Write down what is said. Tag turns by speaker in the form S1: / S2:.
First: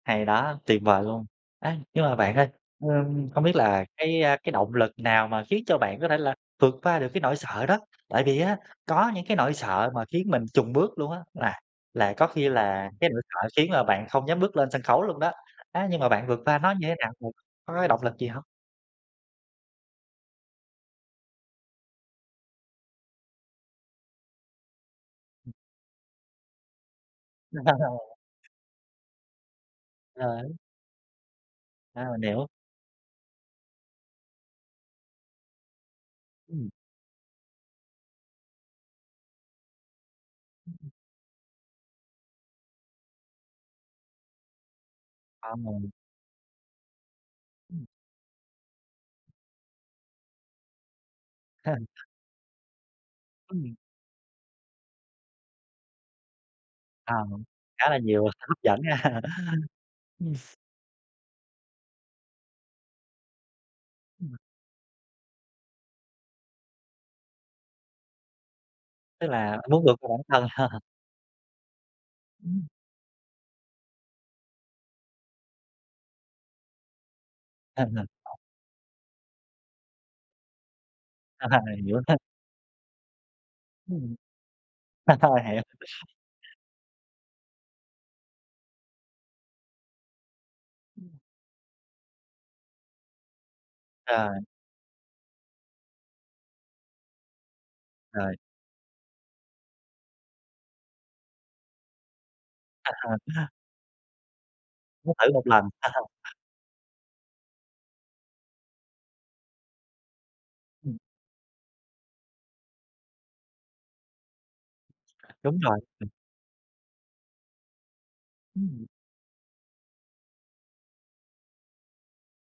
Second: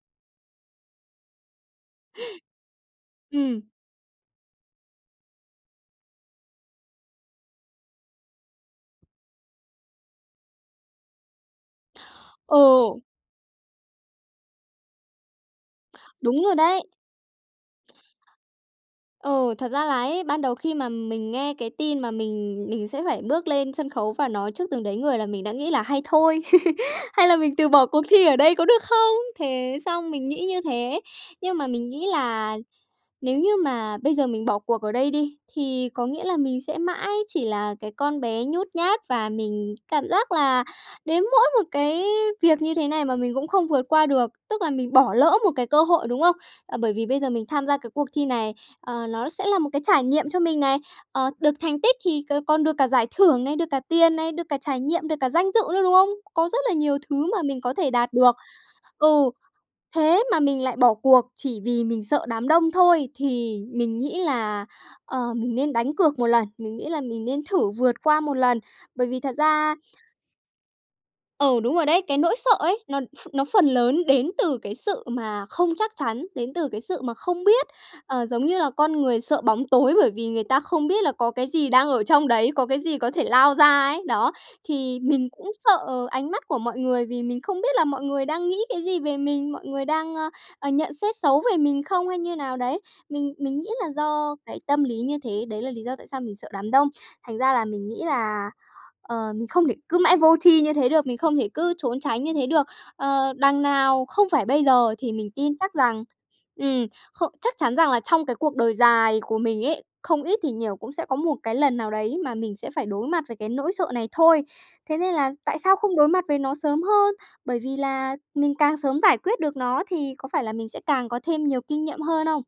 S1: Hay đó, tuyệt vời luôn! A, nhưng mà bạn ơi, ờm, không biết
S2: Ừm.
S1: là cái cái động lực nào mà khiến cho bạn có thể là vượt qua được cái nỗi sợ đó. Tại vì á, có những cái nỗi sợ mà khiến mình chùn bước luôn á, là là có khi là
S2: Ừ.
S1: cái nỗi sợ khiến là bạn không dám bước lên sân khấu luôn đó, á, nhưng mà bạn vượt
S2: Đúng rồi
S1: qua nó
S2: đấy.
S1: như thế nào? Có cái động lực gì hông?
S2: Ừ, thật ra là ấy, ban đầu khi mà mình nghe cái tin mà mình mình sẽ phải bước lên sân khấu và nói trước từng đấy người là mình đã
S1: Ừm.
S2: nghĩ là hay thôi. Hay là mình từ bỏ cuộc
S1: Ờ.
S2: thi ở đây có được không? Thế xong mình nghĩ
S1: Ờ.
S2: như thế. Nhưng mà mình
S1: A,
S2: nghĩ
S1: mình hiểu.
S2: là nếu như mà bây giờ mình bỏ cuộc ở đây đi, thì có nghĩa là mình
S1: Ừm.
S2: sẽ mãi chỉ là cái con bé nhút nhát, và mình cảm giác là
S1: Ừm.
S2: đến mỗi một cái việc như thế này mà mình cũng không vượt qua được, tức là mình bỏ lỡ một
S1: A,
S2: cái cơ
S1: mình
S2: hội, đúng không? Ờ, bởi vì bây giờ mình tham gia
S1: Ừm.
S2: cái cuộc thi này, ờ, nó sẽ là một cái trải nghiệm cho mình này, ờ, được thành tích thì c còn được cả giải thưởng này, được
S1: Ừm.
S2: cả tiền này, được cả trải nghiệm, được cả danh dự nữa, đúng không? Có rất là nhiều
S1: Ờ,
S2: thứ mà mình có
S1: khá
S2: thể
S1: là
S2: đạt
S1: nhiều
S2: được
S1: sự hấp dẫn ha.
S2: ừ, thế
S1: Ừm.
S2: mà mình lại bỏ cuộc chỉ vì mình sợ đám đông thôi thì mình nghĩ
S1: Ừm.
S2: là, ờ, mình nên đánh cược một lần, mình nghĩ là mình nên thử vượt qua một lần. Bởi vì
S1: Tức
S2: thật
S1: là
S2: ra
S1: muốn vượt qua bản thân.
S2: Ừ, đúng rồi đấy, cái nỗi sợ
S1: Ừm.
S2: ấy, nó ph nó phần lớn đến từ cái sự mà không chắc chắn, đến từ cái sự mà không biết, ờ, giống như là con người sợ bóng tối bởi vì người ta không biết là có cái gì
S1: Rồi,
S2: đang
S1: hiểu
S2: ở
S1: ha.
S2: trong đấy, có cái gì có thể lao ra ấy.
S1: Ừm.
S2: Đó, thì mình cũng
S1: Hiểu.
S2: sợ ánh mắt của mọi người vì mình không biết là mọi người đang nghĩ cái gì về mình, mọi người đang, ờ, ờ, nhận xét
S1: Ừm.
S2: xấu về mình không, hay như nào đấy. Mình mình nghĩ là
S1: Ờ.
S2: do cái tâm lý như thế, đấy là lý do tại sao mình sợ đám đông. Thành ra là mình nghĩ
S1: Rồi.
S2: là, ờ, mình không để cứ mãi vô tri như thế được, mình không thể cứ trốn tránh như thế được. Ờ, đằng nào không phải bây giờ thì
S1: Muốn
S2: mình
S1: thử một
S2: tin
S1: lần,
S2: chắc
S1: phải
S2: rằng
S1: không?
S2: ừm, khô chắc chắn rằng là trong cái cuộc đời dài của mình ấy, không ít thì nhiều cũng
S1: Ừm.
S2: sẽ có một cái lần nào đấy mà mình sẽ phải đối mặt với cái nỗi sợ này thôi. Thế nên là
S1: Đúng
S2: tại sao
S1: rồi.
S2: không đối mặt với nó sớm hơn? Bởi vì là mình càng
S1: Ừm.
S2: sớm giải quyết được nó thì có phải là mình sẽ càng có thêm nhiều kinh nghiệm hơn không?